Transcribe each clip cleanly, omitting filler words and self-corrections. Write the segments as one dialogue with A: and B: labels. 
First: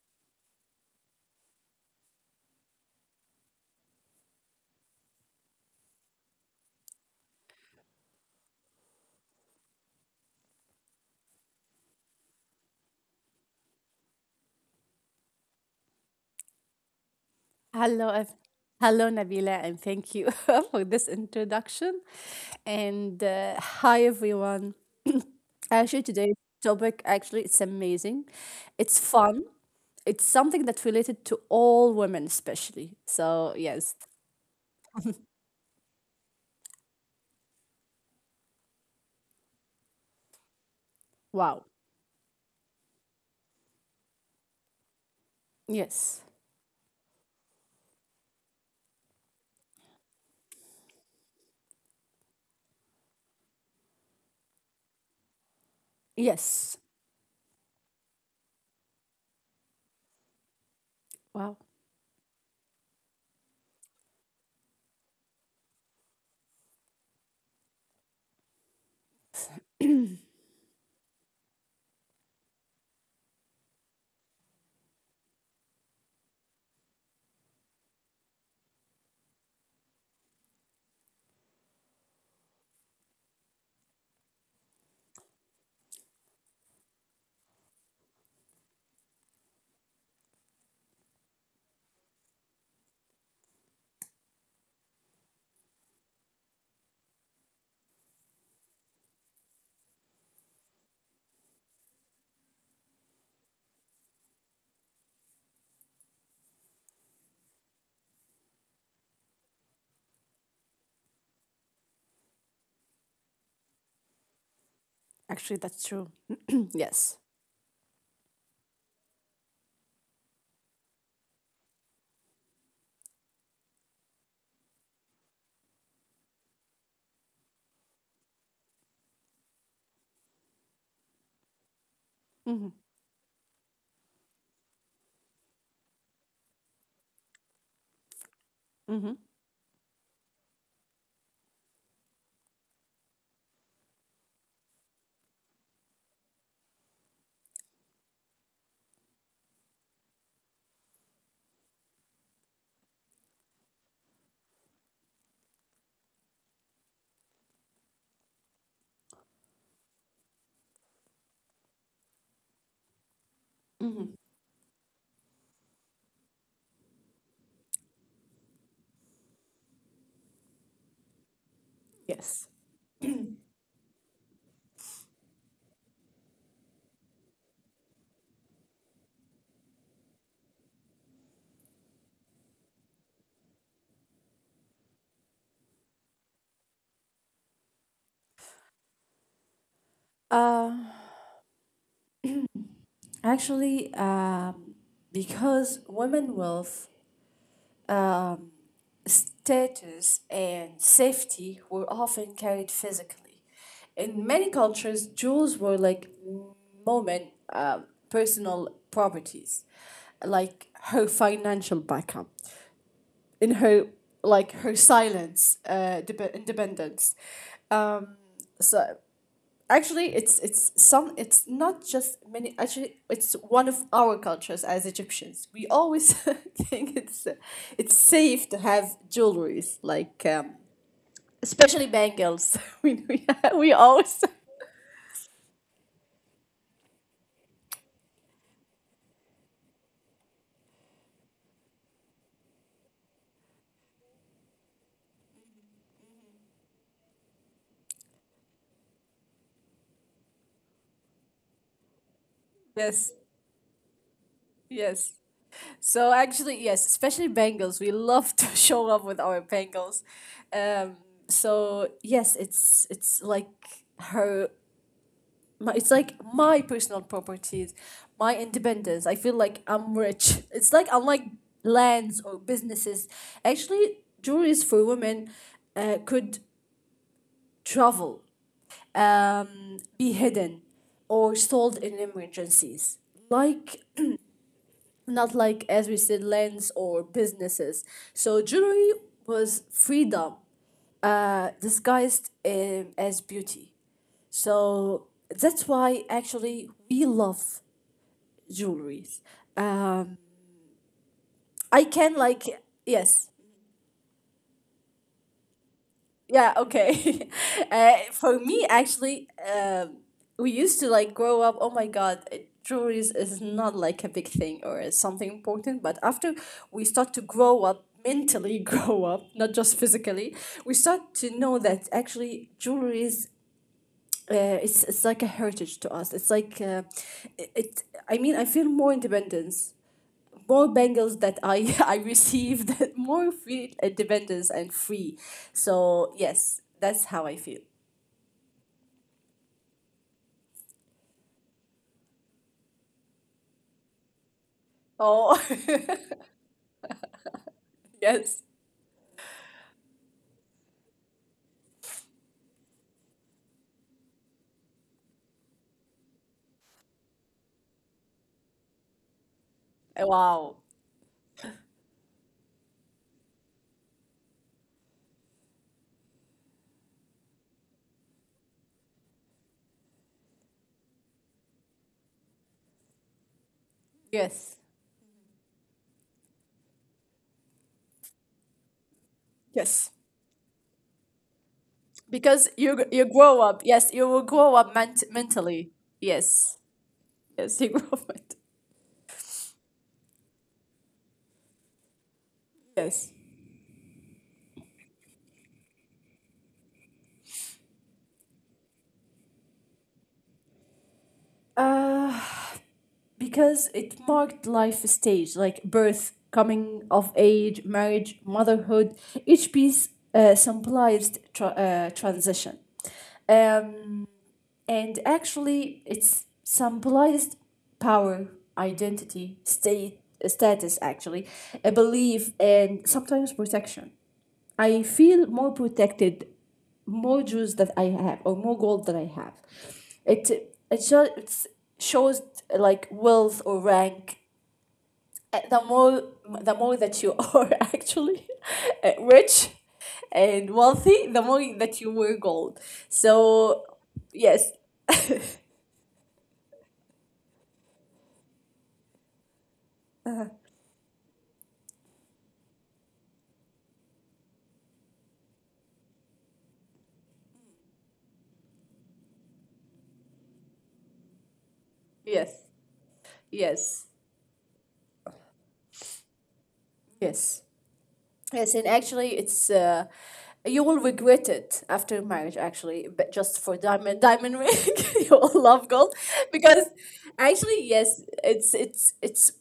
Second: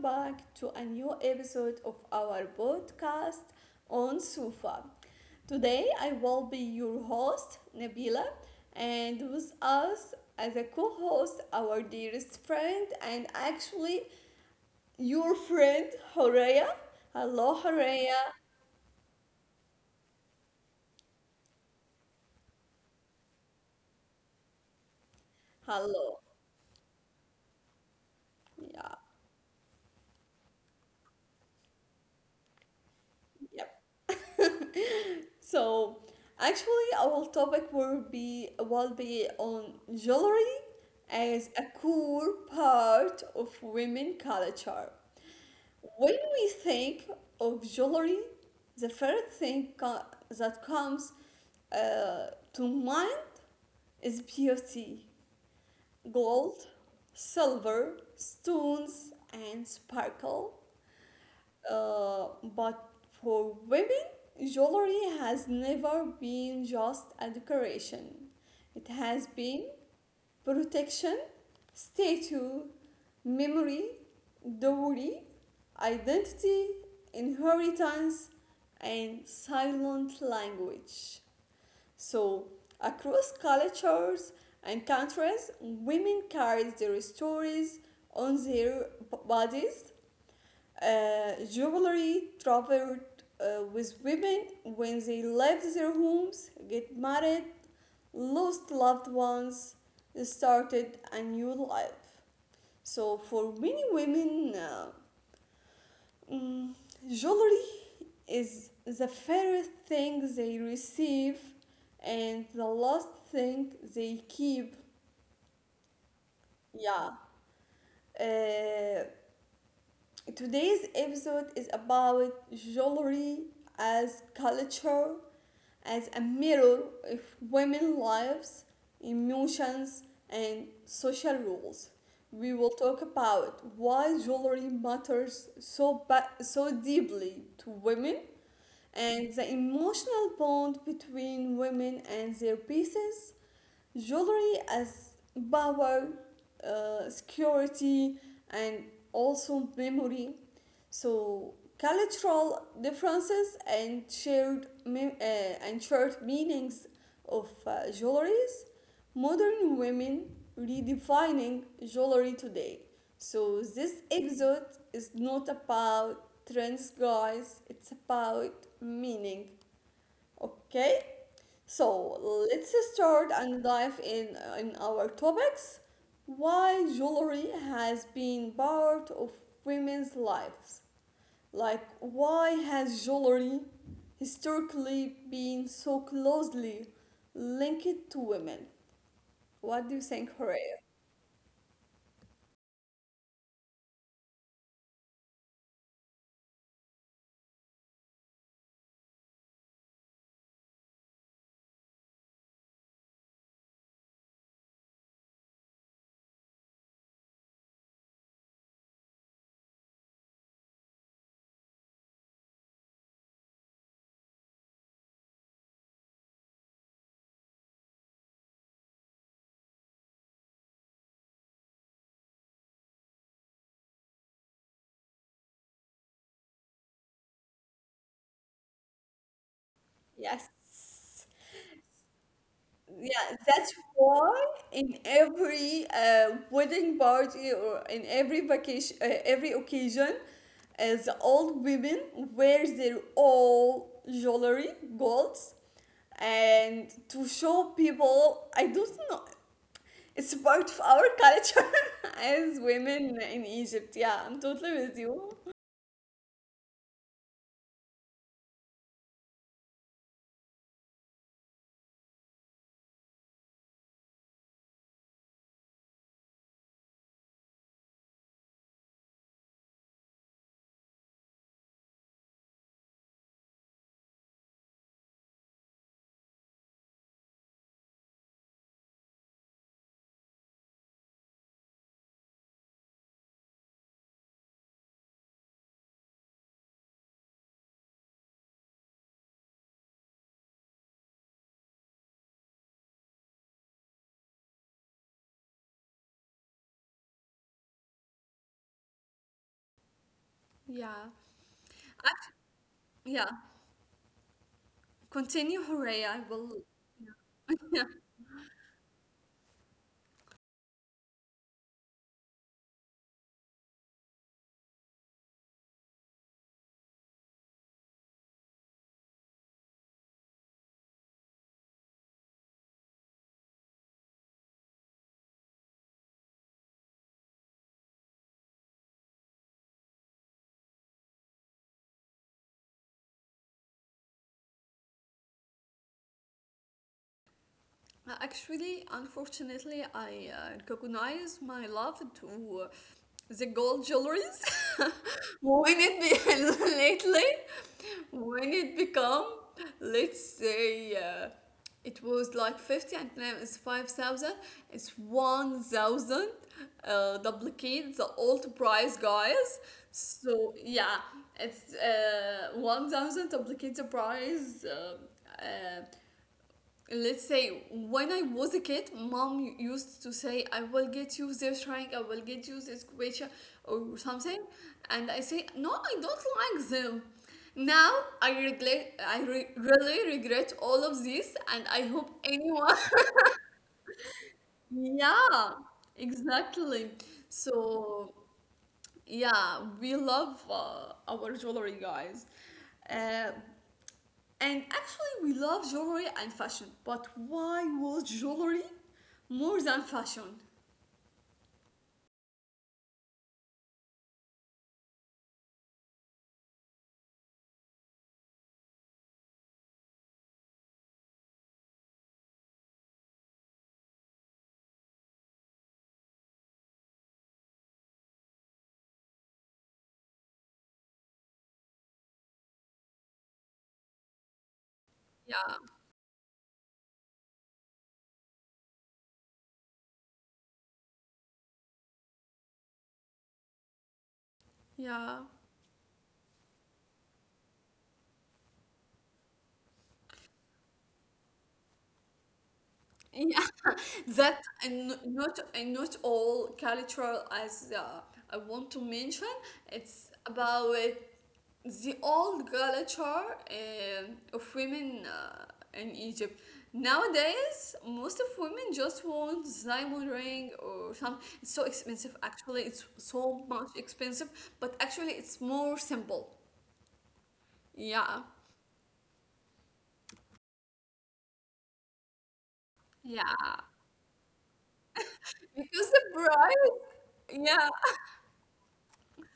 A: back to a new episode of our podcast on Sufa. Today, I will be your host, Nabila, and with us as a co host, our dearest friend, and actually your friend, Horea. Hello,
B: Hello,
A: Horea.
B: ev- Hello, Nabila, and thank you for this introduction. And hi everyone. Actually,
A: Hello.
B: today's topic actually it's amazing.
A: Yeah,
B: It's fun. It's something that's related to all women, especially. So
A: yep.
B: yes,
A: So actually our topic will be on jewelry as
B: wow.
A: a core part of women culture. When
B: Yes,
A: we think of jewelry, the first thing that comes uh, to mind is beauty, gold,
B: yes.
A: silver, stones, and sparkle.
B: Wow.
A: Uh, but for women, jewelry has never been just a decoration. It has been protection, statue, memory, dowry, identity, inheritance, and silent language. So, across cultures and countries, women carry their stories on their bodies. Jewelry traveled with women when they left their homes, get married, lost loved ones, started a new life. So for many women, mm, jewelry is the first thing they receive and the last thing they keep.
B: Actually, that's true.
A: Yeah.
B: Yes.
A: Uh, Today's episode is about jewelry as culture, as a mirror of women's lives, emotions, and social rules. We
B: Mm-hmm.
A: will talk about why jewelry matters so deeply to women
B: Mm-hmm.
A: and the emotional bond between women and their pieces, jewelry as power, security, and also memory. So cultural differences and shared meanings of jewelries. Modern women redefining jewelry today. So this episode is not about trends, guys. It's about meaning. Okay, so
B: Yes.
A: let's start and dive in our topics. Why jewelry has been part of women's lives. Like, why has jewelry historically been so closely linked to women? What do you think,
B: Uh,
A: Horea?
B: Actually, uh, because women wealth um, status and safety were often carried physically. In many cultures, jewels were like moment personal properties, like her financial backup, in her like her silence, independence. Um, so actually it's some it's not just many actually it's one of our cultures as Egyptians. We always think it's safe to have jewelries like
A: Yes.
B: especially bangles. we, we,
A: Yeah,
B: we
A: that's
B: always
A: why in every wedding party or in every vacation, every occasion, the old women wear their all jewelry, golds, and to show people. I don't know. It's part of our culture as
B: yes,
A: women in Egypt. Yeah, I'm totally with
B: yes.
A: you.
B: So actually, yes, especially bangles. We love to show up with our bangles. Um, so yes, it's like her my, it's like my personal properties, my independence. I feel like I'm rich. It's like unlike lands or businesses. Actually, jewelries for women could travel, be hidden, or sold in emergencies. Like not like as we said lands or businesses. So jewelry was freedom disguised as beauty. So that's why actually we love jewelries. Um,
A: Yeah,
B: I can like
A: yeah.
B: yes,
A: Continue, Horea. I
B: yeah,
A: will.
B: okay. For me, actually, we used to like grow up. Oh my God, jewelries is not like a big thing or is something important. But after we start to grow up mentally, grow up, not just physically, we start to know that actually jewelries. It's like a heritage to us. It's like it, it. I mean, I feel more independence more bangles that I I received, more feel independence and free. So yes, that's how I feel.
A: Actually, unfortunately, I recognize my love to the gold jewelries
B: Oh,
A: when it be lately,
B: yes.
A: when it become, let's say, it was like 50 and now it's 5,000, it's 1,000 duplicate the old price, guys.
B: Wow.
A: So, yeah, it's 1,000 duplicate the price. Uh, let's say when I was a kid, mom used to say, I will get you this rank, I will get you this quota or something.
B: Yes.
A: And I say, no, I don't like them. Now I
B: Yes.
A: really regret all of this, and I hope
B: Because
A: anyone.
B: you grow up. Yes, you will grow up
A: Yeah,
B: mentally. Yes.
A: exactly.
B: Yes, you grow up.
A: So yeah, we love our jewelry, guys.
B: Yes.
A: Uh, and actually, we love jewelry and fashion, but why was jewelry more than fashion?
B: Uh, because it marked life stage like birth, coming of age, marriage, motherhood. Each piece symbolized transition. Um, and actually, it's symbolized power, identity, status, actually, a belief, and sometimes protection. I feel more
A: Yeah,
B: protected, more jewels that I have, or more gold that I have. It shows like wealth or rank.
A: yeah,
B: Uh, The more the more that you are actually rich and wealthy, the more that you wear gold.
A: yeah.
B: So
A: that
B: yes,
A: and not and not all cultural as I want to mention it's about the old culture of women in Egypt. Nowadays most of women just want diamond ring or something. It's so expensive,
B: yes,
A: actually. It's so much
B: yes,
A: expensive, but actually it's more simple.
B: yes,
A: Yeah,
B: yes. And actually, it's you will regret it after marriage. Actually, but just for
A: yeah,
B: diamond ring, you will love gold
A: because the
B: because
A: price,
B: actually,
A: yeah.
B: yes, it's it's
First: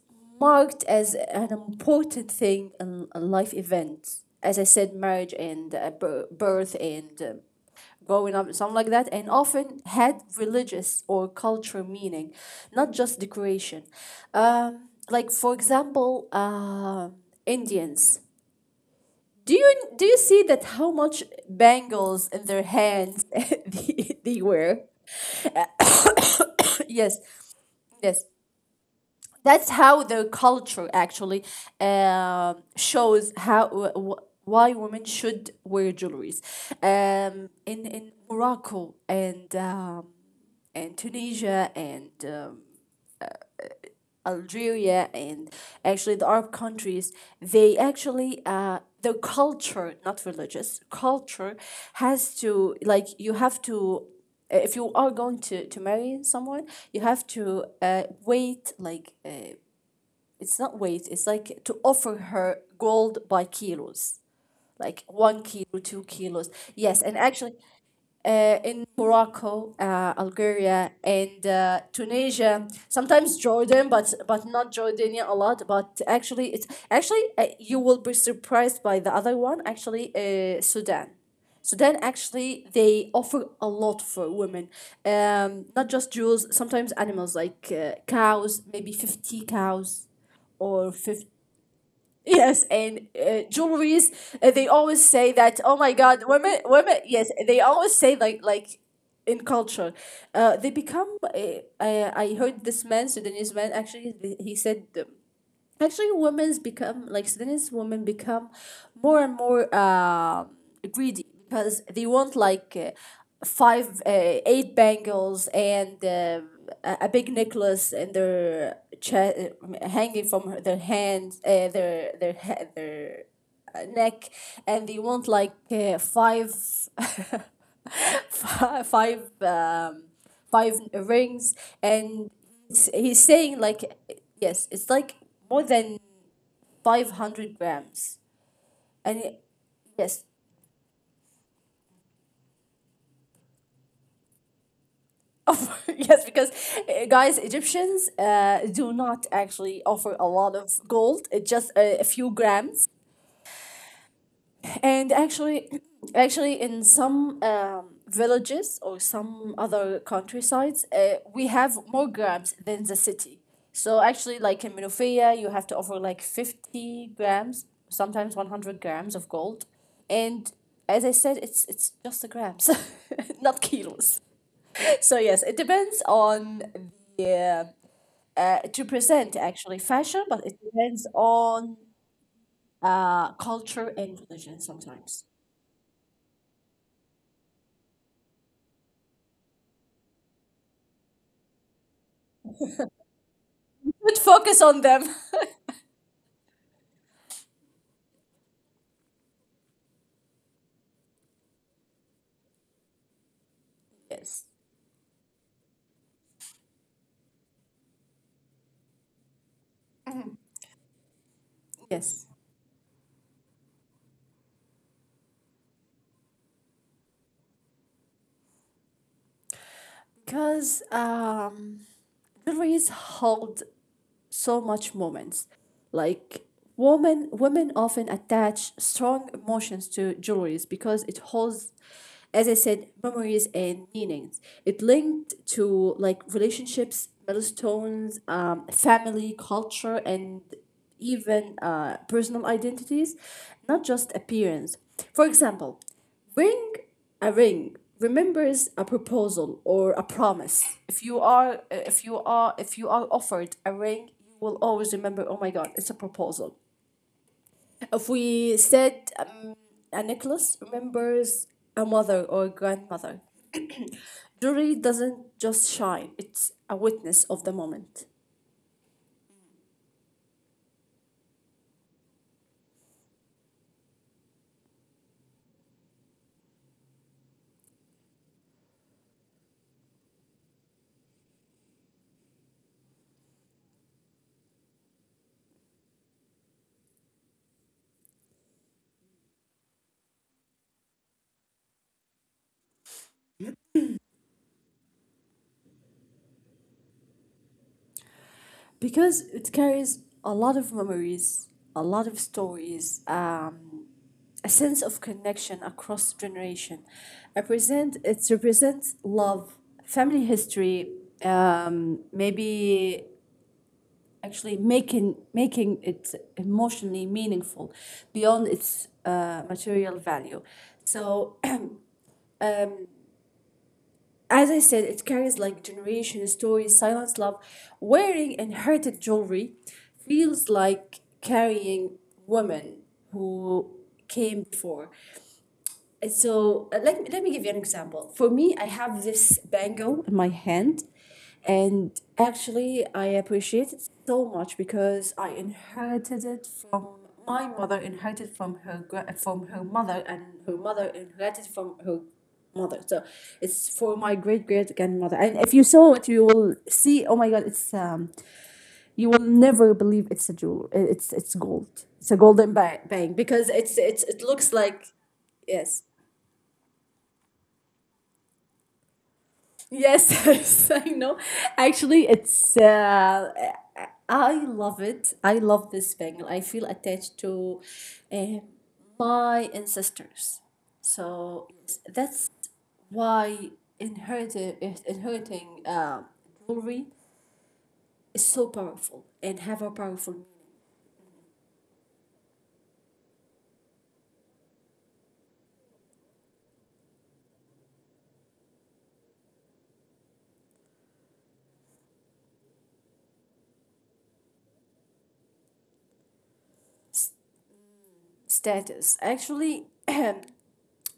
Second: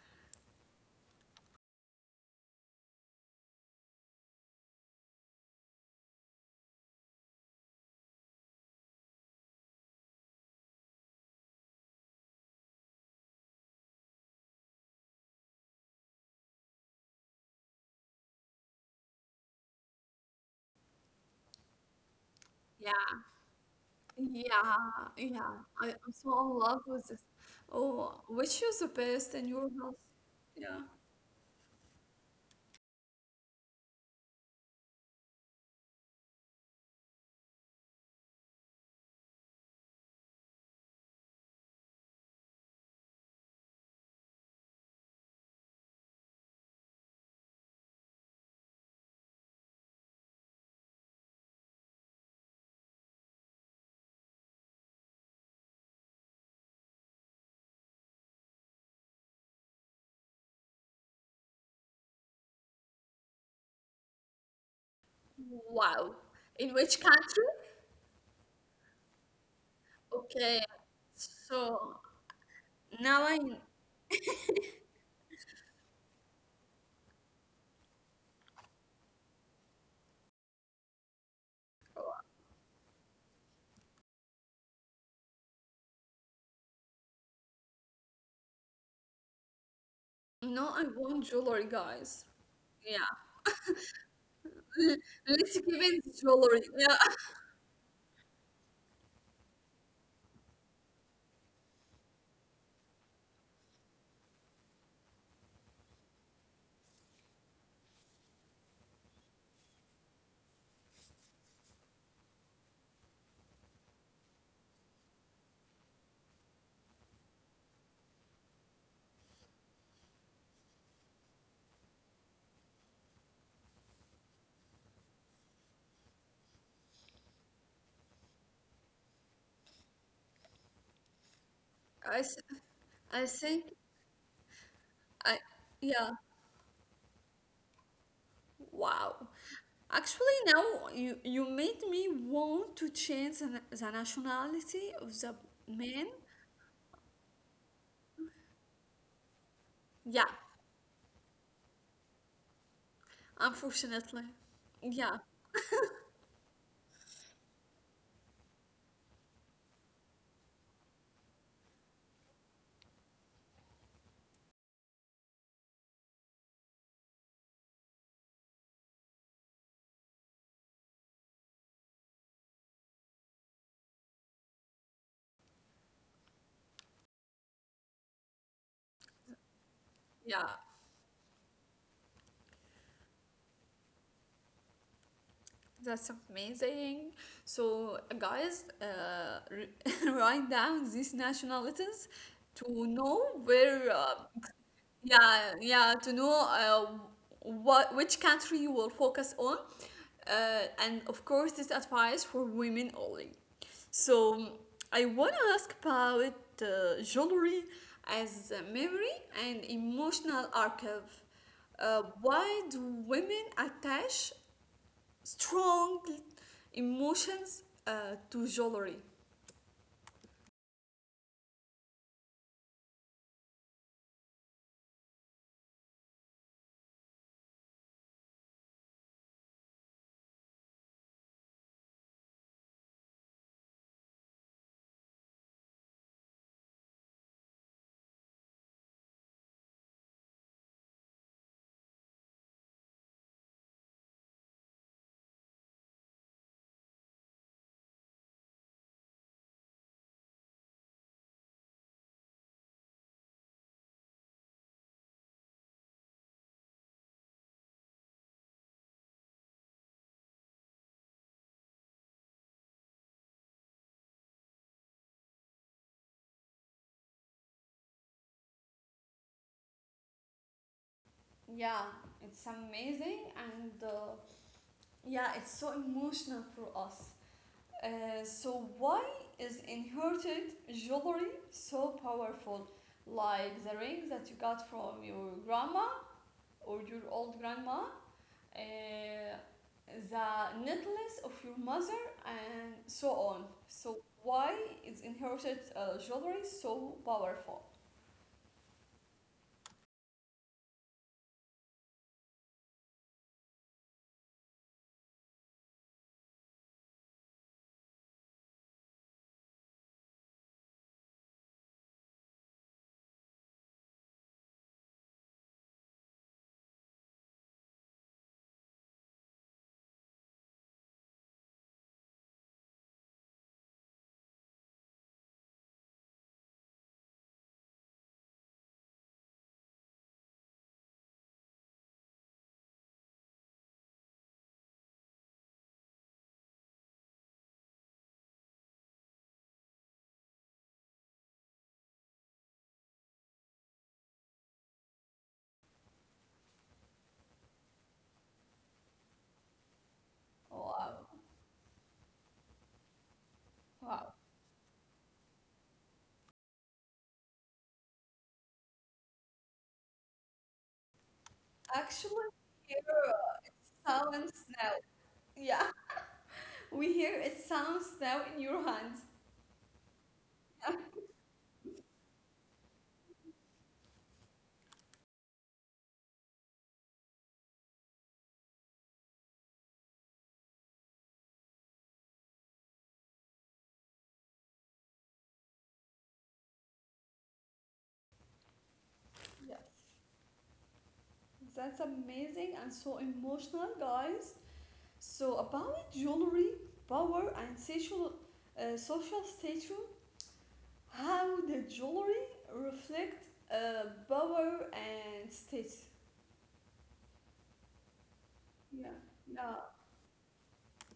B: marked as an important thing, a life event. As I said, marriage and birth and growing up, something like that, and often had religious or cultural meaning, not just decoration. Like for example, Indians. Do you see that how much bangles in their hands?
A: Yeah.
B: They wear?
A: Yeah, yeah. I, I'm so in love with
B: Yes,
A: this. Oh,
B: yes.
A: which is the best in your
B: That's
A: house?
B: how their
A: Yeah.
B: culture actually shows why women should wear jewelries. In Morocco and Tunisia and Algeria and actually the Arab countries, they actually their culture, not religious culture, has to like you have to if you are going to marry someone, you have to wait like it's not wait, it's like to offer her gold by kilos. Like 1 kilo, two
A: Wow.
B: kilos.
A: In which
B: Yes, and
A: country?
B: actually, in Morocco,
A: Okay.
B: Algeria, and
A: So
B: Tunisia.
A: now
B: Sometimes
A: I
B: Jordan, but not Jordania a lot. But actually, it's actually you will be surprised by the other one. Actually, Sudan. Sudan actually they offer a lot for women, not just jewels. Sometimes animals like cows, maybe 50 cows,
A: know I
B: or
A: want
B: 50.
A: jewelry, guys.
B: Yes,
A: Yeah.
B: and jewelries. They
A: L-
B: always say
A: Let's
B: that.
A: give
B: Oh my
A: it
B: God, women,
A: jewelry. Yeah.
B: women. Yes, they always say like in culture, they become. I heard this man, Sudanese man. Actually, he said actually women's become like Sudanese women become more and more greedy because they want like five eight bangles and a big necklace and their chest hanging from their hands their neck and they want like five five five rings
A: I,
B: and
A: s-
B: he's
A: I
B: saying
A: think
B: like yes it's like
A: I
B: more than
A: yeah,
B: 500 grams
A: wow.
B: and yes.
A: Actually now you made me want to change the, the nationality of the man.
B: Yes, because guys, Egyptians do not actually offer
A: Yeah.
B: a lot of gold. It's just a few grams.
A: Unfortunately. Yeah,
B: And actually, actually in some villages or some other countrysides we have more grams than the city. So actually like in Minofia you have to offer like 50 grams, sometimes 100 grams of gold. And as I said, it's just the grams, not kilos. So yes, it depends on the to present actually fashion, but
A: yeah,
B: it depends on culture and religion sometimes.
A: that's amazing. So, guys, write down these nationalities to know where
B: Would focus on them.
A: yeah, yeah, to know what which country you will focus on, and of course this advice for women only. So
B: Yes.
A: I want to ask about jewelry as a memory and emotional archive.
B: Yes.
A: Why do women attach strong emotions to jewelry?
B: Because Jewelries hold so much moments. Like women, women often attach strong emotions to jewelries because it holds, as I said, memories and meanings. It linked to like relationships, milestones, family, culture, and even personal identities, not just appearance. For example, Ring a ring remembers a proposal or a promise. If you are offered a ring, you will always remember, oh my God, it's a proposal. If we said A necklace remembers a mother or grandmother. Jewelry doesn't just shine, it's a witness of the moment.
A: Yeah, it's amazing and. Yeah, it's so emotional for us. So why is inherited jewelry so powerful, like the ring that you got from your grandma or your old grandma, uh, the necklace of your mother and so on? So why is inherited jewelry so powerful?
B: Because it carries a lot of memories, a lot of stories, a sense of connection across generation. Represent it represents love, family history, maybe actually making making it emotionally meaningful beyond its material value. So as I said, it carries like generation stories, silence, love. Wearing inherited jewelry feels like carrying women who came before. Let me give you an example. For me, I have this bango in my hand, and actually, I appreciate it so much because I inherited it from my mother, inherited from from her mother, and her mother
A: Wow.
B: inherited from her mother. So it's for
A: Wow,
B: my great great grandmother. And if you saw it, you will see. Oh my God! It's You will never believe it's a jewel. It's gold. It's a
A: actually here
B: bang because
A: it
B: it
A: sounds
B: looks
A: now.
B: like
A: Yeah.
B: yes.
A: We hear it sounds now in your hands.
B: Yes, yes, I know. Actually, it's I love it. I love this Bengal. I feel attached to uh, my ancestors. So yes, that's why inheriting inheriting jewelry is so powerful and
A: Yes,
B: have a powerful
A: that's amazing and so emotional, guys. So about jewelry, power, and social status, how the jewelry reflect power and status. Yeah,
B: status. Actually,
A: yeah,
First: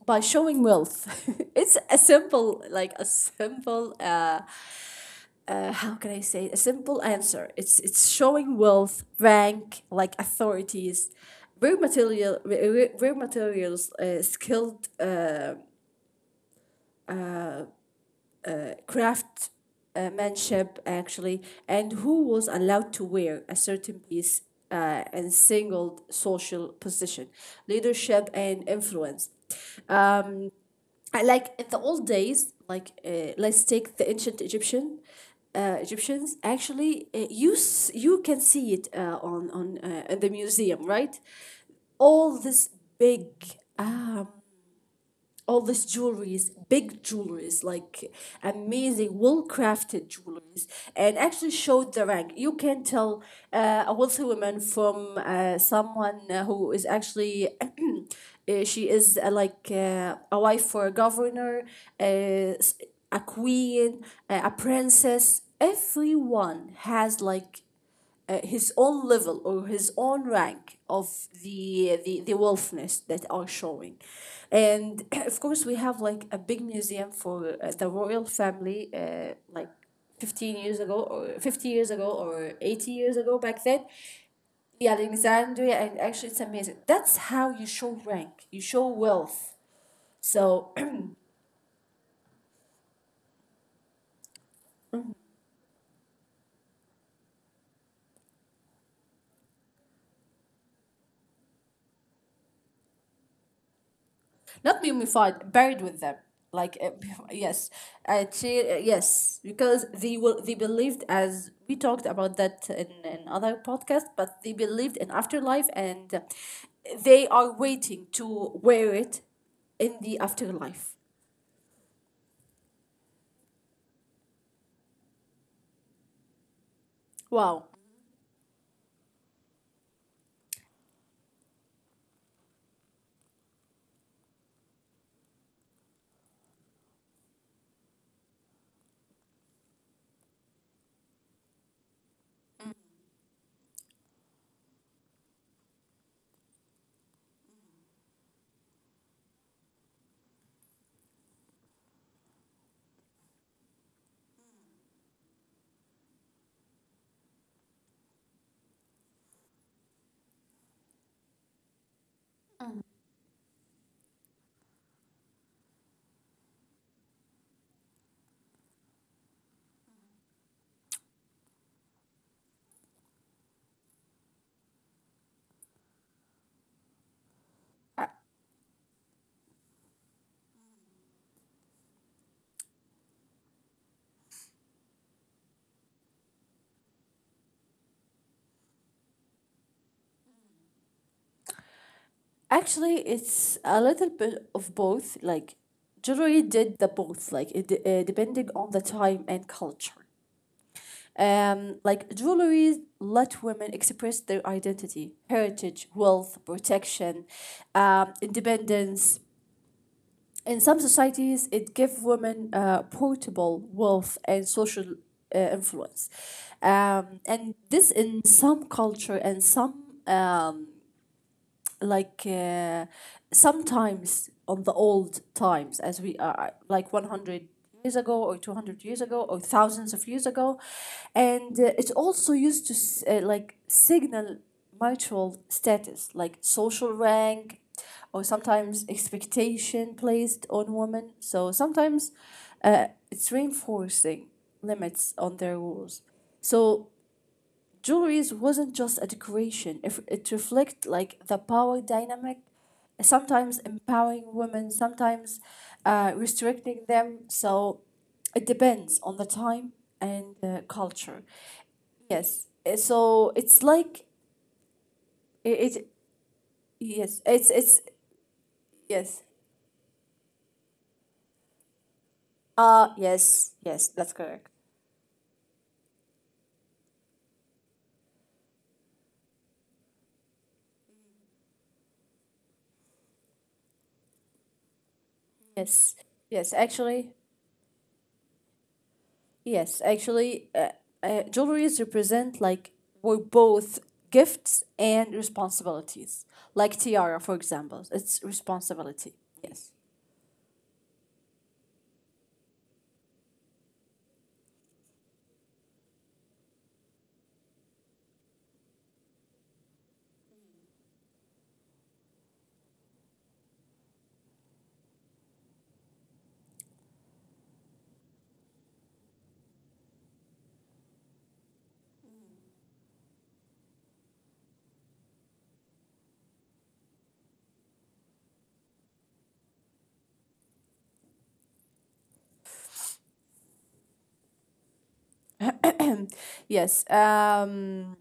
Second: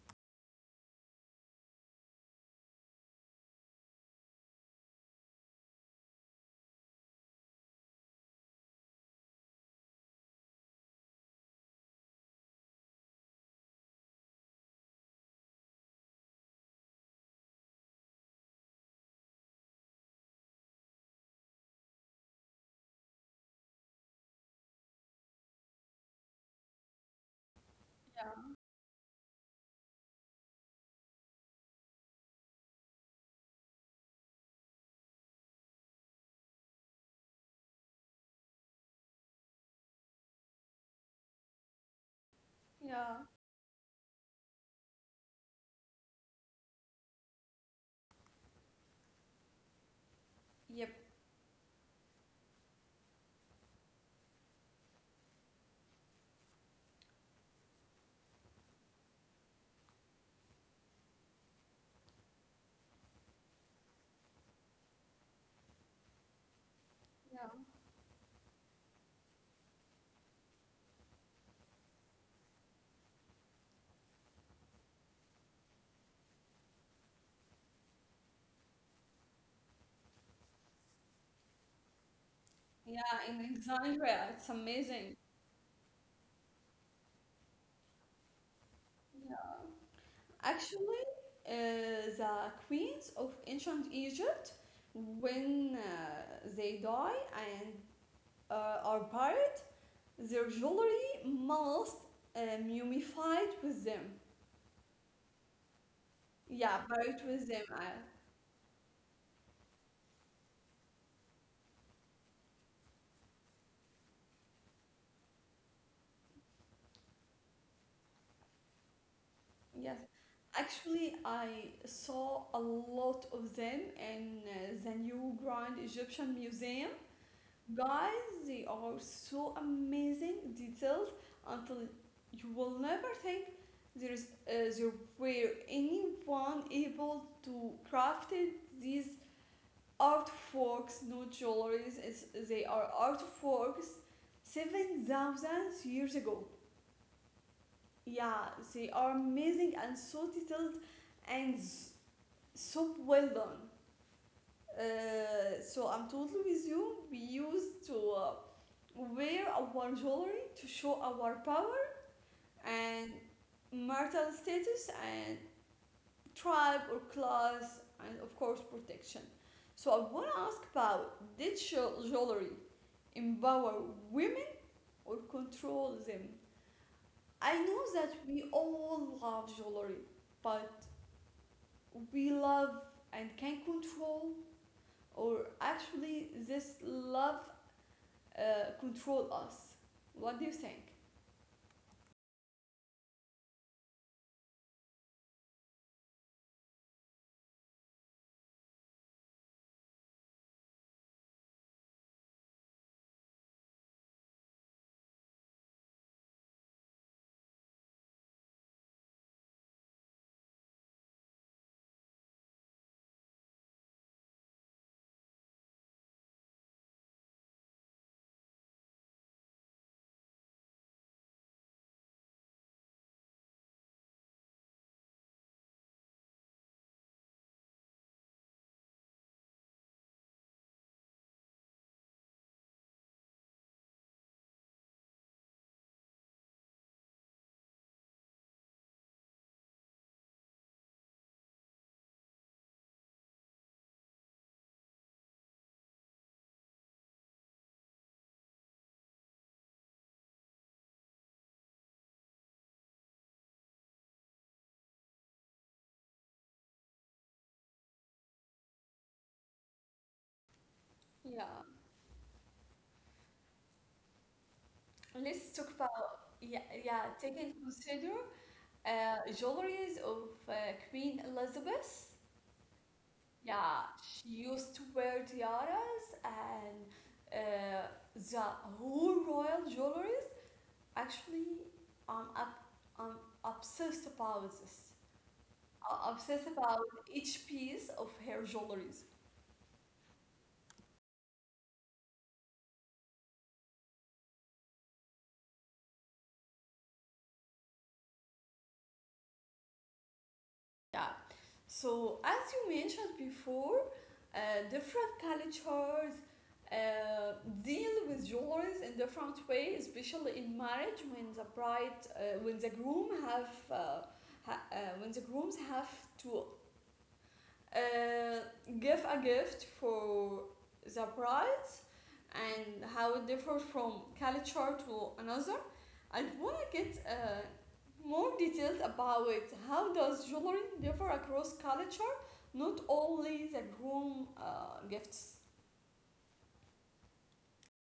B: by showing wealth, it's a simple like a simple how can I say a simple answer? It's showing wealth, rank, like authorities, rare materials, skilled craft. Manship actually and who was allowed to wear a certain piece and singled social position, leadership, and influence. Uh, I like in the old days, like let's take the ancient Egyptians. Actually, you can see it on in the museum, right? All this
A: yeah,
B: big all these jewelries, big jewelries, like amazing, well crafted jewelries,
A: yep,
B: and actually showed the rank. You can tell a wealthy woman from someone who is actually. She is a wife for a governor, uh, s- a queen, a princess. Everyone has like his own level or his own rank of the wolfness that are showing. And of course we have like a big museum for the royal family, like 15 years ago or 50 years ago or 80
A: yeah.
B: years
A: In
B: ago. Back then
A: Alexandria, it's
B: the
A: amazing.
B: Alexandria, and actually it's amazing. That's how you show rank, you show
A: Yeah.
B: wealth. So
A: Actually, the queens of ancient Egypt, when they die and are buried, their jewelry must mummified with them.
B: not mummified, buried with them. Like
A: Yeah,
B: uh,
A: buried with them.
B: yes, yes, because they will they believed as we talked about that in other podcast, but they believed in afterlife and they are waiting to wear it in
A: Yes.
B: the afterlife.
A: Actually, I saw a lot of them in the new Grand Egyptian Museum.
B: Wow.
A: Guys, they are so amazing, detailed, until you will never think there were anyone able to craft these artworks, not jewelries. It's, they are artworks 7,000 years ago. Yeah, they are amazing and so detailed and so well done. So I'm totally with you. We used to wear our jewelry to show our power and marital status and tribe or class, and of course, protection. So I want to ask about, did jewelry empower women or control them? I know
B: A-
A: that we all love jewelry, but we love and can control, or actually, this love control us. What do you think?
B: Actually, it's a little bit of both. Like, jewelry did the both, like, depending on the time and culture. Like jewelry, let women express their identity, heritage, wealth, protection, independence. In some societies, it gives women portable wealth and social influence. And this in some culture and some like uh, sometimes on the old times as we are like 100 years ago or 200 years ago or thousands of years ago. And it also used to s- like signal mutual status like social rank or sometimes expectation placed on women. So sometimes it's reinforcing limits on their rules. So jewelry wasn't just a decoration. If it reflected like the power dynamic, sometimes empowering women, sometimes restricting them. So it depends on the time and the culture.
A: Yeah,
B: Yes. So it's like it,
A: let's talk
B: it
A: about, yeah, yeah.
B: Yes, it's
A: Taking
B: it's
A: consider
B: yes.
A: jewelries of Queen Elizabeth.
B: Yes,
A: Yeah,
B: yes, that's
A: she
B: correct.
A: used to wear tiaras and uh, the whole royal jewelries. Actually, I'm up, I'm obsessed about this.
B: Yes.
A: I'm obsessed
B: Yes,
A: about
B: actually,
A: each piece of her jewelries.
B: yes, actually, jewelries represent like both gifts and responsibilities. Like tiara, for example, it's responsibility. Yes,
A: Yeah. So as you mentioned before, uh, different cultures uh, deal with jewelries in different ways, especially in marriage when the groom have, ha- uh, when the grooms have to uh, give a gift for the bride and how it differs from culture to another. I wanna get more details about it. How does jewelry differ across culture? Not only the groom gifts.
B: yes.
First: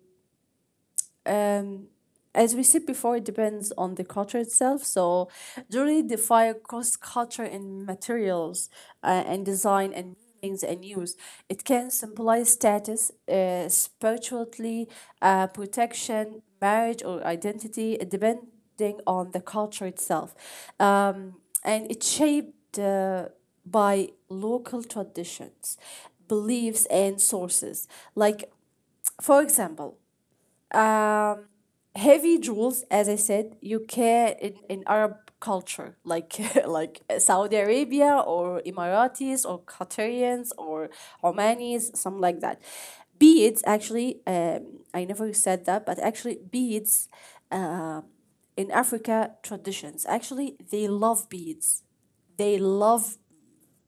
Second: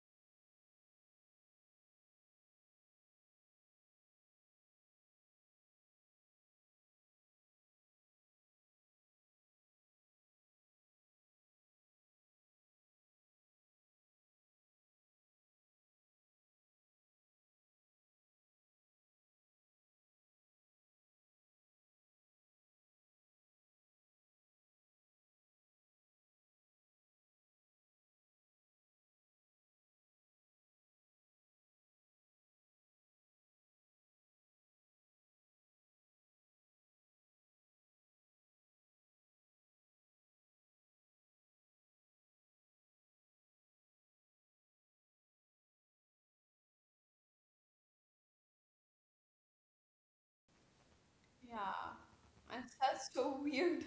B: um, as we said before, it depends on the culture itself. So jewelry defy cross culture in materials and design and meanings and use. It can symbolize status, spirituality, protection, marriage, or identity, depending on the culture itself. Um, and it's shaped by local traditions, beliefs, and sources. Like, for example, um, heavy jewels, as I said, you can in Arab culture, like like Saudi Arabia or Emiratis or Qatarians or Omanis, something like that. Beads, actually, I never said that, but actually, beads uh, in Africa traditions, actually, they love beads.
A: Yeah,
B: They
A: and that's
B: love.
A: so weird.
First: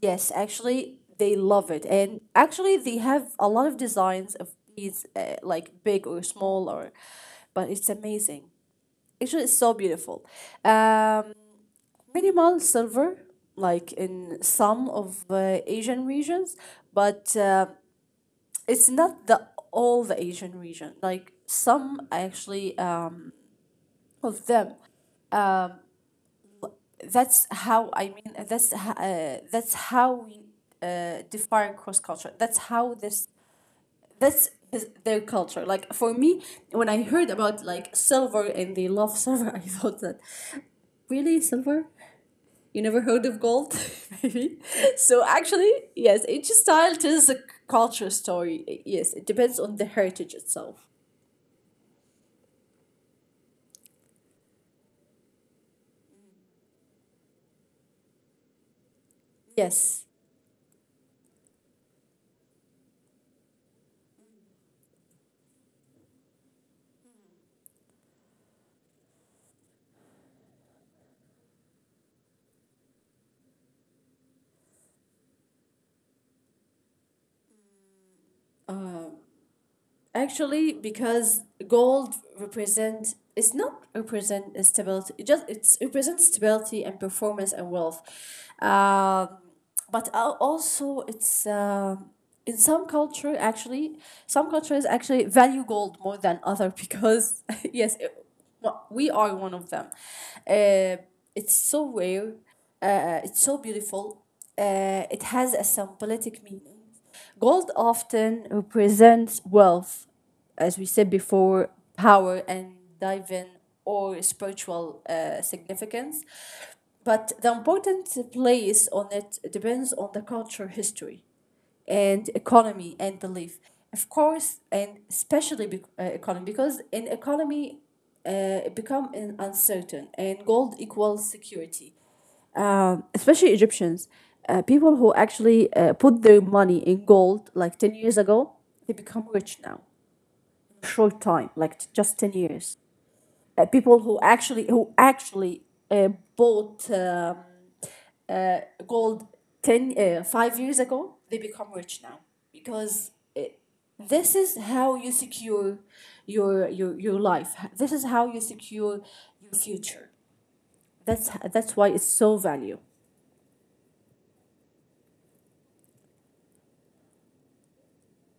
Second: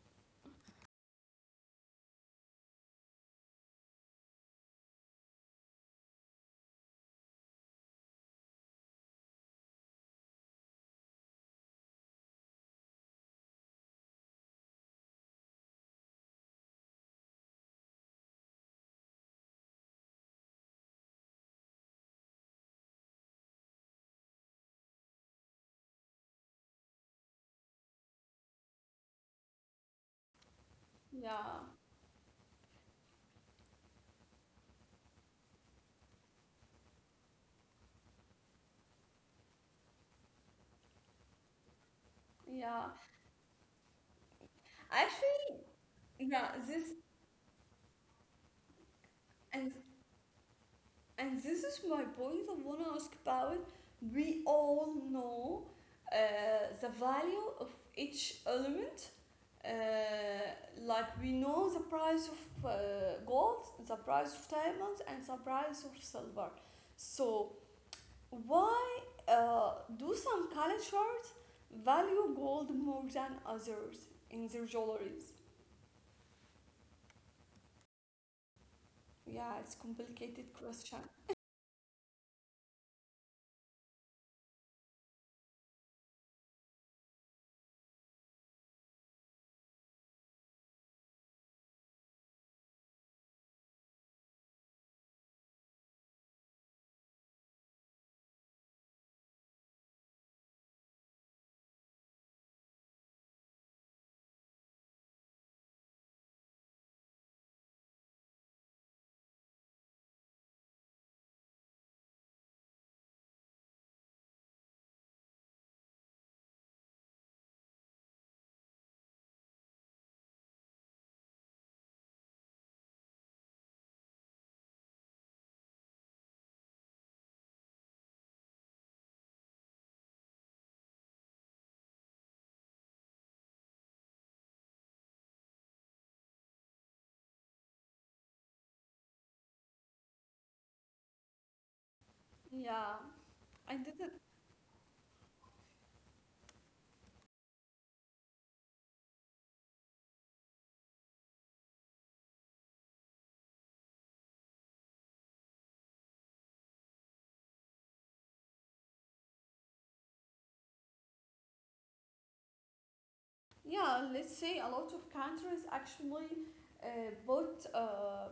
B: Yes, actually, they love it. And actually, they have a lot of designs of beads, like big or small, or but it's amazing. Actually, it's so beautiful. Um, minimal silver, like in some of Asian regions, but it's not the all the Asian region. Like some actually of them. That's how I mean. That's how we
A: Yeah,
B: define cross culture. That's how this that's his, their culture. Like for me, when I heard about like silver and they love silver, I thought that really silver. You
A: yeah.
B: never heard of gold, maybe. So
A: Actually,
B: actually, yes, each
A: yeah. This
B: style tells a culture story. Yes, it depends
A: and
B: on the heritage itself.
A: and this is my point I want to ask about. We all know the value of each element. Uh,
B: Yes.
A: like we know the price of gold, the price of diamonds, and the price of silver. So why do some cultures value gold more than others in their jewelries? Yeah, it's complicated
B: Actually,
A: question.
B: because gold represent it's not represent stability. It just it's represents stability and performance and wealth. Um, but also it's in some culture actually some cultures actually value gold more than other because yes it, well, we are one of them. Uh, it's so rare. It's so beautiful. It has a symbolic meaning. Gold often represents wealth, as we said before, power and divine or spiritual significance. But the important place on it depends on the culture, history, and economy and belief. Of course, and especially bec economy, because in economy, it become uncertain, and gold equals security especially Egyptians, people who actually put their money in gold like 10 years ago, they become rich now. Short time, like just 10 years.
A: Yeah, I
B: People
A: didn't.
B: who actually uh, bought gold 10 5 years ago, they become rich now because this is how you secure your life. This is how you secure your future. That's why it's so value.
A: Yeah, let's say a lot of countries actually bought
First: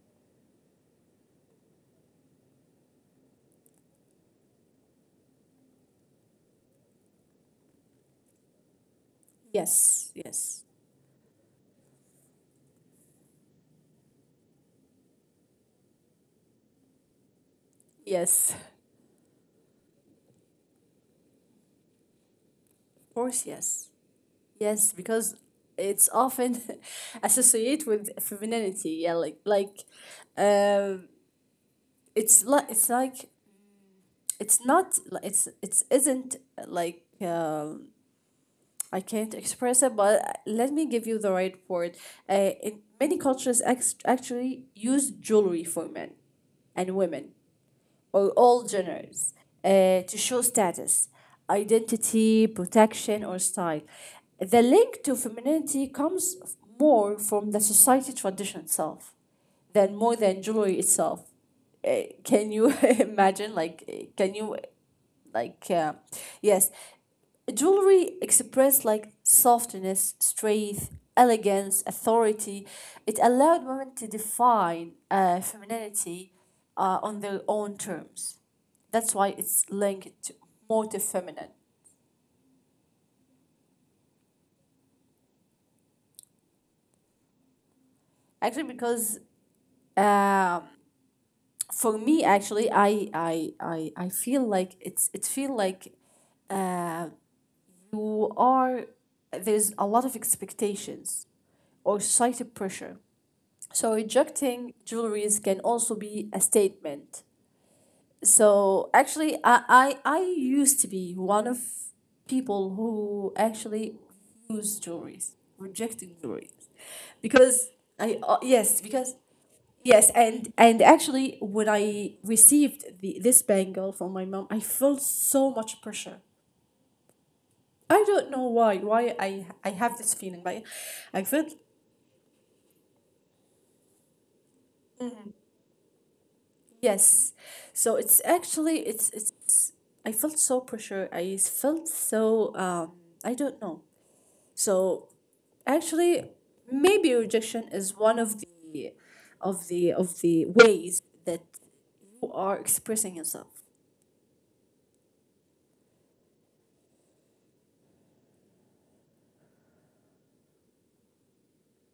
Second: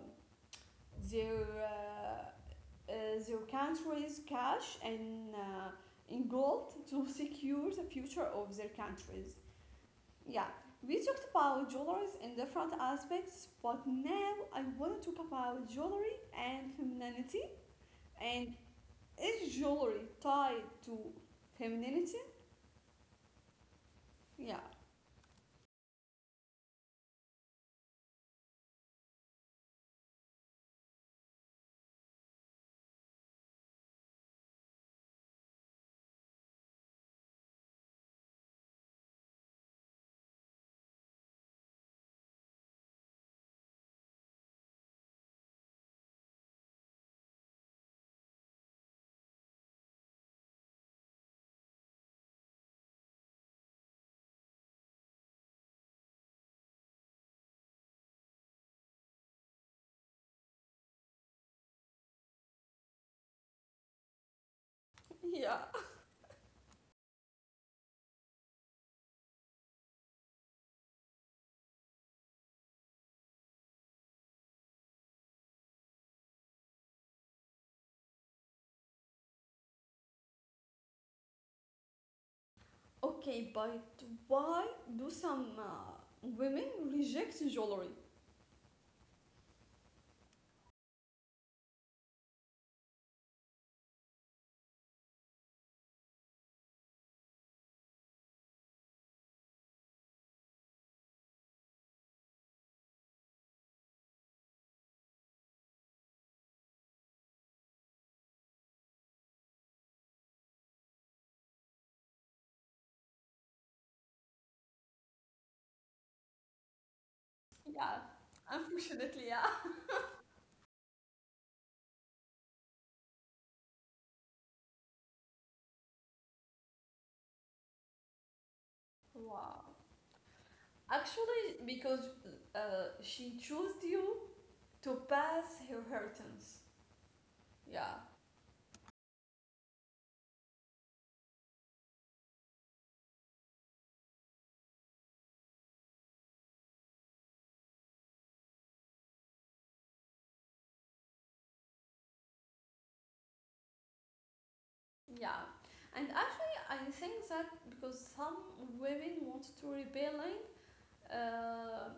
A: their uh, uh, their countries cash and in gold to secure the future of their countries.
B: Yes,
A: Yeah,
B: yes.
A: we talked about jewelries in different aspects, but now I want to talk about jewelry and femininity. And
B: Yes.
A: is jewelry tied to femininity?
B: Of course, yes.
A: Yeah,
B: Yes, because it's often associated with femininity. Yeah, like um it's like it's like it's not li- it's isn't like I can't express it, but let me give you the right word. In many cultures, actually use jewelry for men and women, or all genders to show status, identity, protection, or style. The link to femininity comes more from the society tradition itself than more than jewelry itself. Can you imagine? Like, can you,
A: yeah.
B: like, yes, jewelry expressed like softness, strength, elegance, authority. It allowed women to define femininity on their own terms. That's why it's linked to more to feminine.
A: Okay, but why do some women reject jewelry?
B: Actually, because um, for me, actually, I feel like it feel like uh, you are there's a lot of expectations or society pressure. So rejecting jewelries can also be a statement. So actually, I used to be one of people who actually use jewelries, rejecting jewelries, because
A: Yeah,
B: I yes
A: unfortunately,
B: because
A: yeah.
B: yes and actually when I received the this bangle from my mom, I felt so much pressure. I don't know why I
A: Wow.
B: I have this feeling, but I
A: Actually,
B: felt.
A: because she chose you to pass her inheritance.
B: Yes.
A: Yeah,
B: So it's actually it's I felt so pressure. I felt so I don't know. So actually maybe rejection is one of the of the of the ways that you are expressing yourself.
A: yeah. And actually, I think that because some women want to rebelling uh,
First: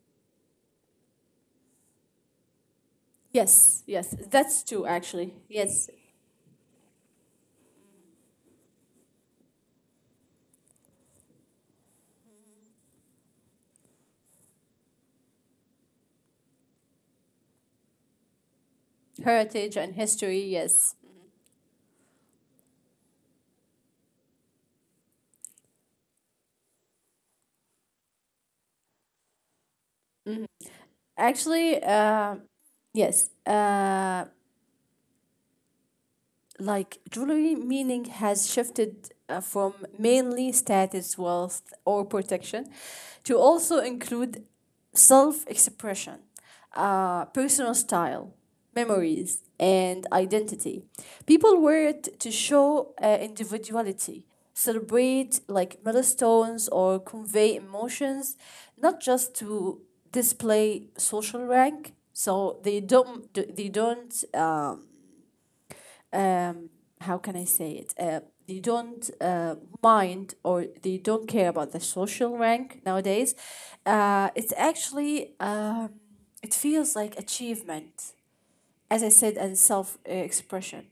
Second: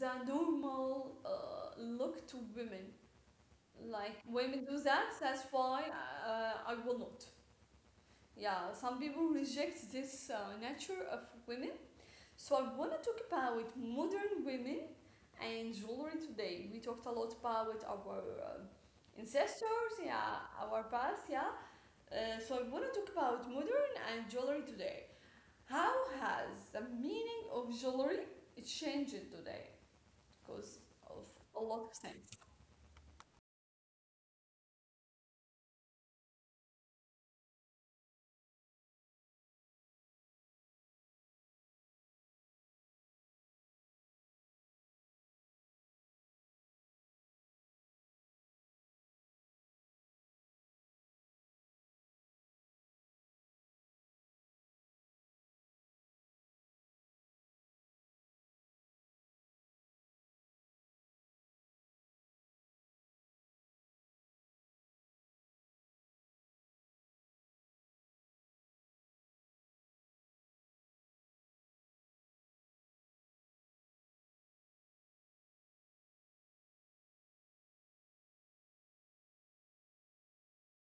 A: the normal look to women.
B: Yes, yes.
A: Like
B: That's
A: women do
B: true
A: that,
B: actually.
A: that's why
B: Yes.
A: I will not. Yeah, some people reject this nature of women. So I want to talk about modern women and jewelry today. We talked a lot about our
B: Heritage and
A: ancestors,
B: history,
A: yeah, our
B: yes.
A: past, yeah. So I want to talk about modern and jewelry today. How has the meaning of jewelry changed today? Because of a lot
B: Actually,
A: of things.
B: yes. Like jewelry meaning has shifted from mainly status, wealth, or protection to also include self expression, personal style, memories, and identity. People wear it to show individuality, celebrate like milestones, or convey emotions, not just to display social rank. So they don't. Um, how can I say it? They don't mind or they don't care about the social rank nowadays. It's actually it feels like achievement, as I said, and self expression,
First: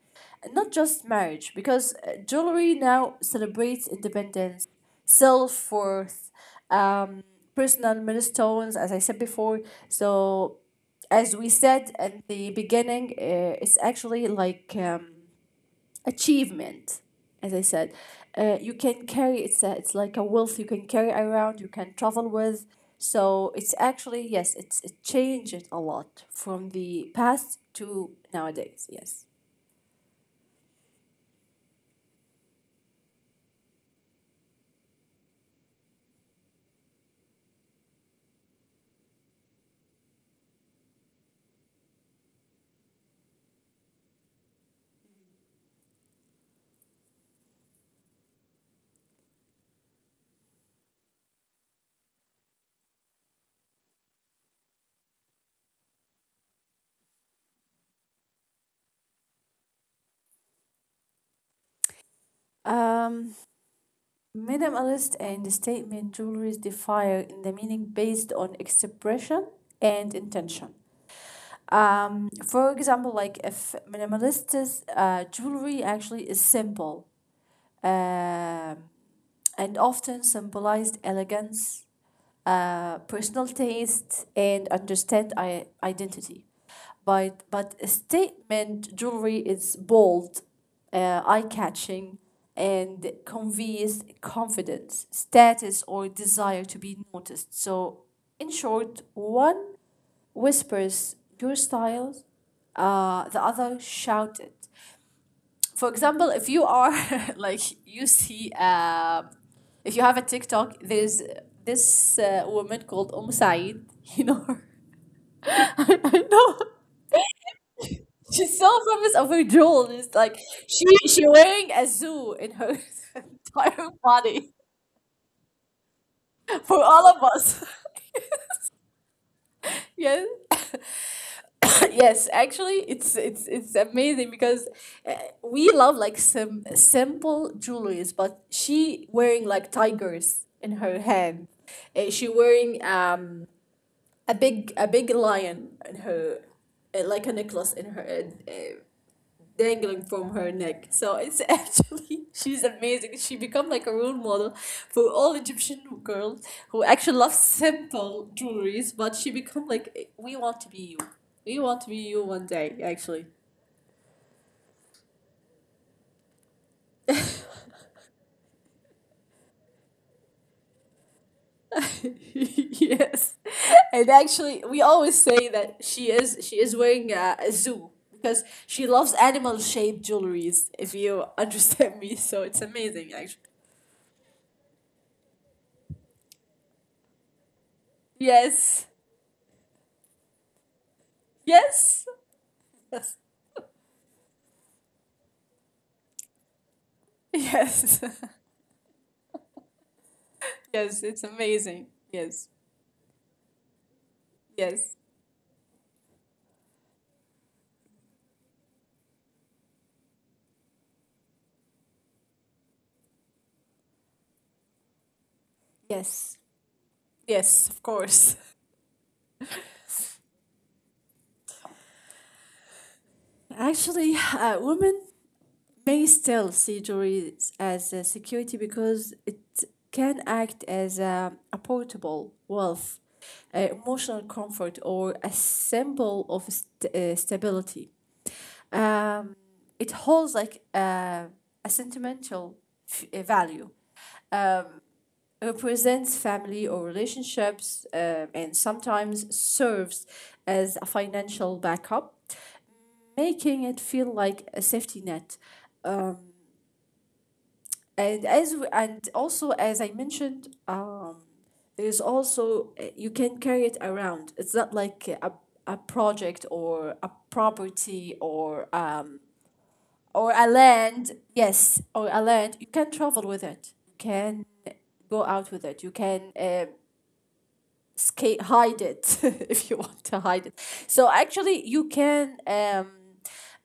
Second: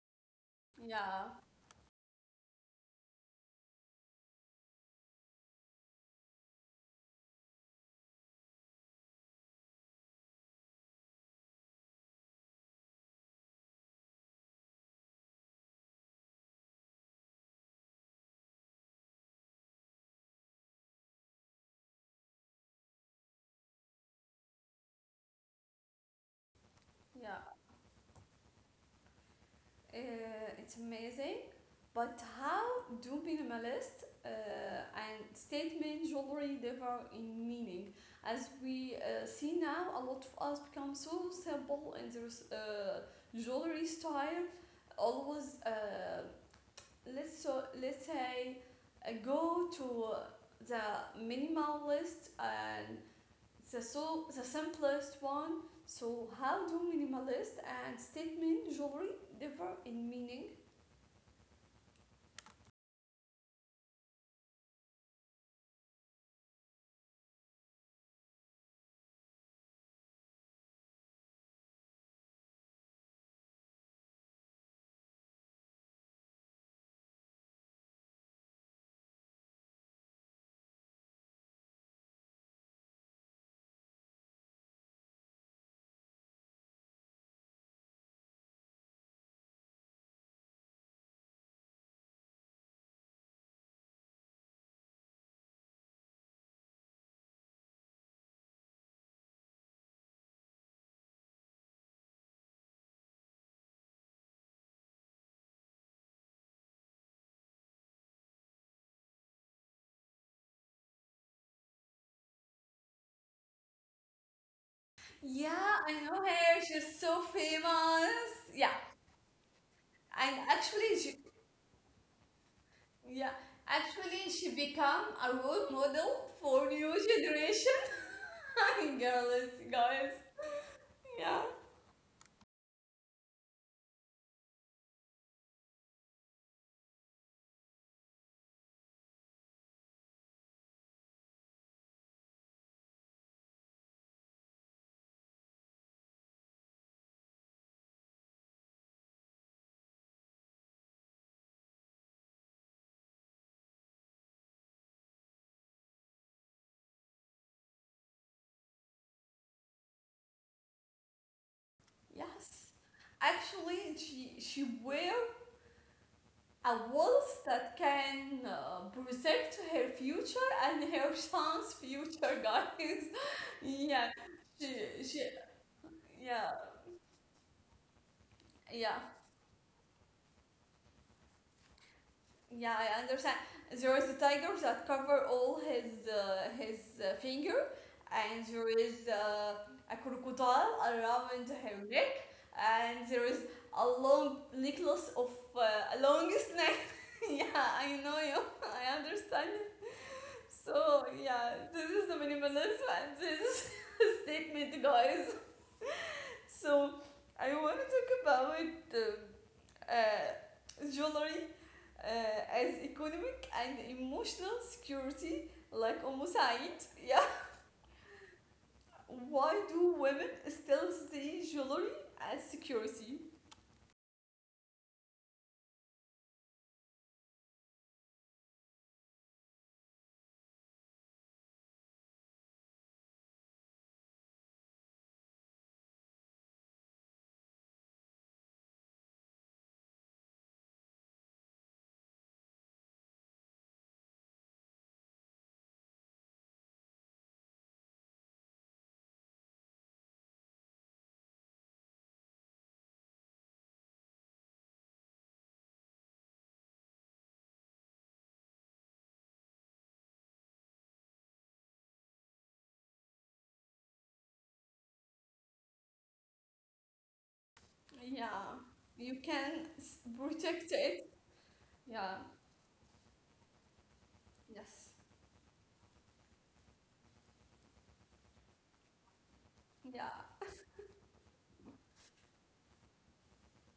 B: not just
A: Yeah,
B: marriage. Because jewelry now celebrates independence, self worth, um, personal milestones, as I said before. So as we said at the beginning, it's actually like achievement as I said, you can carry. It's a, it's like a wealth you can carry around, you can travel with. So it's actually, yes, it's it changed a lot from the
A: yeah.
B: past to nowadays, yes.
A: Uh, it's amazing. But how do minimalist and statement jewelry differ in meaning? As we see now, a lot of us become so simple in their jewelry style. Always, let's say, go to the minimalist and the so the simplest one. So how do minimalist and statement jewelry differ in meaning?
B: um, minimalist and the statement jewelries differ in the meaning based on expression and intention. For example, like if minimalist jewelry actually is simple, um and often symbolized elegance, personal taste, and understand identity. But statement jewelry is bold, eye catching, and conveys confidence, status, or desire to be noticed. So, in short, one whispers your style, the other shouted. For example, if you are like you see, if you have a TikTok, there's this woman called Saeed. You know her.
A: Yeah, I
B: I
A: know
B: know.
A: her. She's so famous.
B: She's
A: Yeah,
B: so famous over Joel. It's
A: and
B: like
A: actually, she,
B: she wearing a zoo in her
A: yeah,
B: entire
A: actually, she
B: body
A: become a role model for
B: for
A: new
B: all of us.
A: generation and girls, guys.
B: yes.
A: Yeah.
B: Yes, actually, it's amazing because uh, we love like some simple jewelries, but she wearing like tigers in her hand. She wearing a big lion in her like a necklace in her dangling from her neck. So it's actually she's amazing. She become like a role model for all Egyptian girls who actually love simple jewelries, but she become like "Eh, we want to be you. We want to be you one
A: Yes.
B: day, actually."
A: Actually, she wear a walls that can protect her future and her son's future, guys.
B: yes.
A: Yeah.
B: And actually we
A: She
B: always say that
A: yeah,
B: she is wearing a zoo because she
A: yeah.
B: loves animal shaped jewelries, if you understand me. So it's
A: Yeah, I
B: amazing
A: understand.
B: actually.
A: There is a tiger that cover all his finger, and there
B: Yes.
A: is a crocodile around her neck,
B: Yes.
A: and there
B: Yes.
A: is a long necklace of a long snake. Yeah, I
B: Yes.
A: know you. I understand. So
B: Yes, it's
A: yeah, this
B: amazing.
A: is the
B: Yes,
A: minimalism, and this is a statement,
B: yes,
A: guys. So I want to talk about jewelry as economic and emotional security, like
B: yes.
A: Said. Yeah.
B: Yes, of course.
A: Why do women still see jewelry as security?
B: Actually, women may still see jewelry as a security because it can act as a portable wealth, emotional comfort, or a symbol of stability. Um, it holds like a sentimental value, represents family or relationships and sometimes serves as a financial backup, making it feel like a safety net. And as we, and also as I mentioned, there's also you can carry it around. It's not like a project or a property
A: Yeah. You can
B: or a
A: protect it.
B: land. Yes,
A: Yeah.
B: or a land. You can travel with it. You can
A: Yes.
B: go out with it. You can skate hide it if you want to
A: Yeah.
B: hide it. So actually you can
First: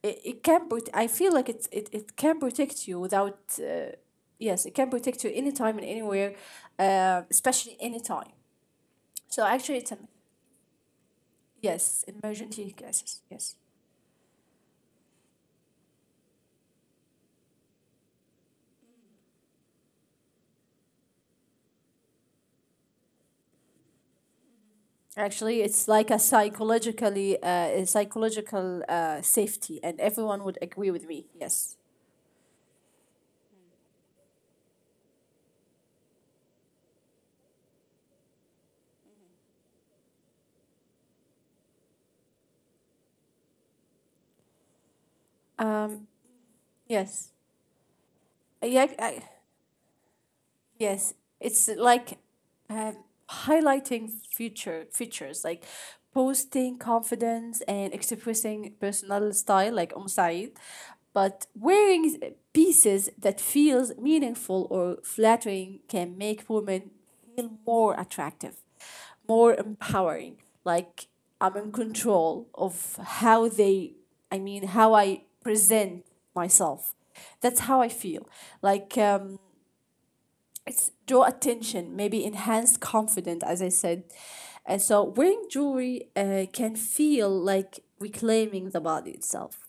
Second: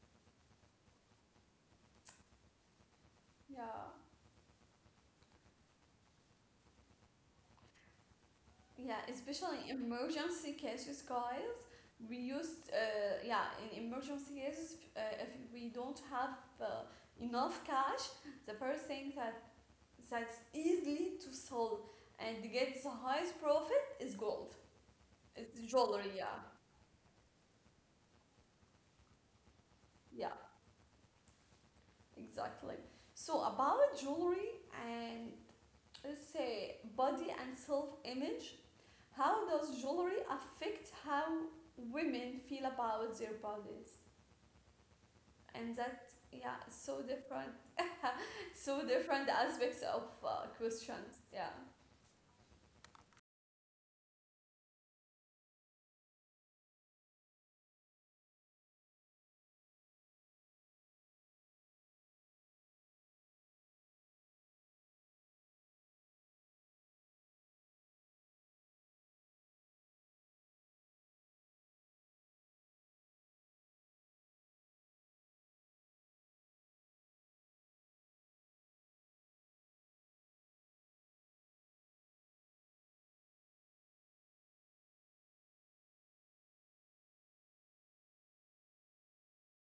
B: it, it can, but I feel like it's it can protect you without
A: Yeah.
B: yes it can protect you anytime and anywhere, especially anytime.
A: Yeah.
B: So
A: Especially
B: actually it's a
A: emergency cases, guys.
B: yes
A: We used
B: emergency cases
A: yeah,
B: yes
A: in emergency cases, if we don't have uh, enough cash, the first thing that that's easily to sell and get the highest profit is gold. It's
B: actually it's like
A: jewelry,
B: a
A: yeah.
B: psychologically a psychological safety, and
A: Yeah,
B: everyone would agree with me. Yes.
A: exactly. So about jewelry and, let's say, body and self-image, how does jewelry affect how women feel about their bodies and that?
B: um
A: Yeah, so
B: yes.
A: different.
B: yeah
A: So
B: I,
A: different aspects of
B: Yes,
A: questions, yeah.
B: it's like uh, highlighting future features like posting confidence and expressing personal style like Om Said, but wearing pieces that feels meaningful or flattering can make women feel more attractive, more empowering. Like I'm in control of I mean, how I present myself. That's how I feel. Like it's draw attention, maybe enhance confidence, as I said. And so wearing jewelry can feel like reclaiming the body itself.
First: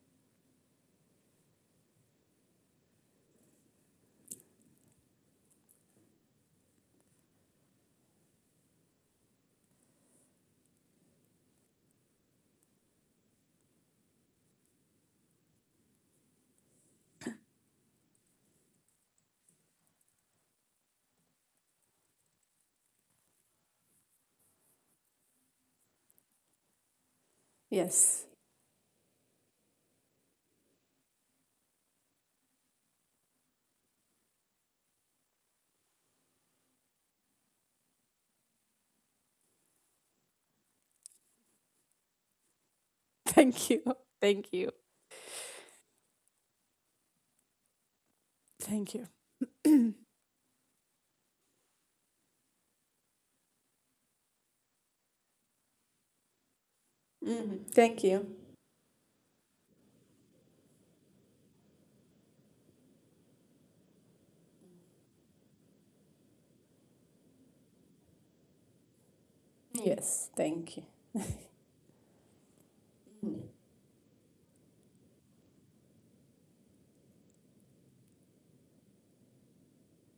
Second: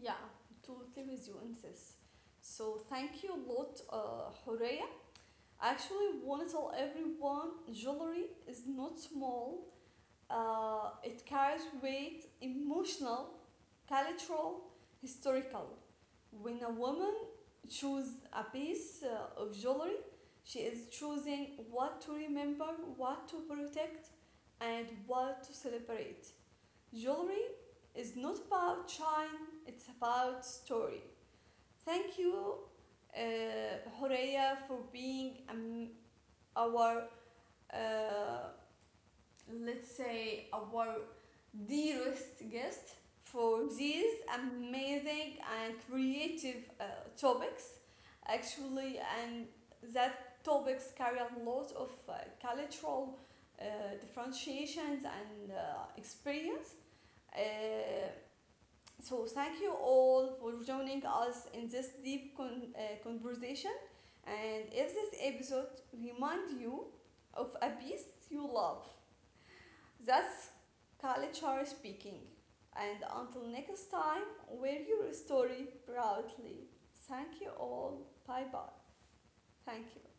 A: Yeah, totally with you in this. So thank you a lot, Horea. Actually want to tell everyone jewelry is not small. It carries weight emotional, cultural, historical. When a woman chooses a piece of jewelry, she is choosing what to remember, what to protect, and what to celebrate. Jewelry is
B: Yes.
A: not about shine, it's about story. Thank you, uh, Horea, for being our uh, let's say our dearest guest for
B: Thank you.
A: these
B: Thank you.
A: amazing and creative topics
B: Thank
A: actually.
B: you.
A: And that topics carry a lot of cultural uh, differentiations and experience. uh,
B: Hmm. Thank you.
A: so thank you all for joining us in this deep conversation. And if this episode remind you of a beast you love,
B: Yes,
A: that's
B: thank you.
A: Kalichar speaking. And
B: Mm.
A: until next time, wear your story proudly. Thank you all. Bye bye. Thank you.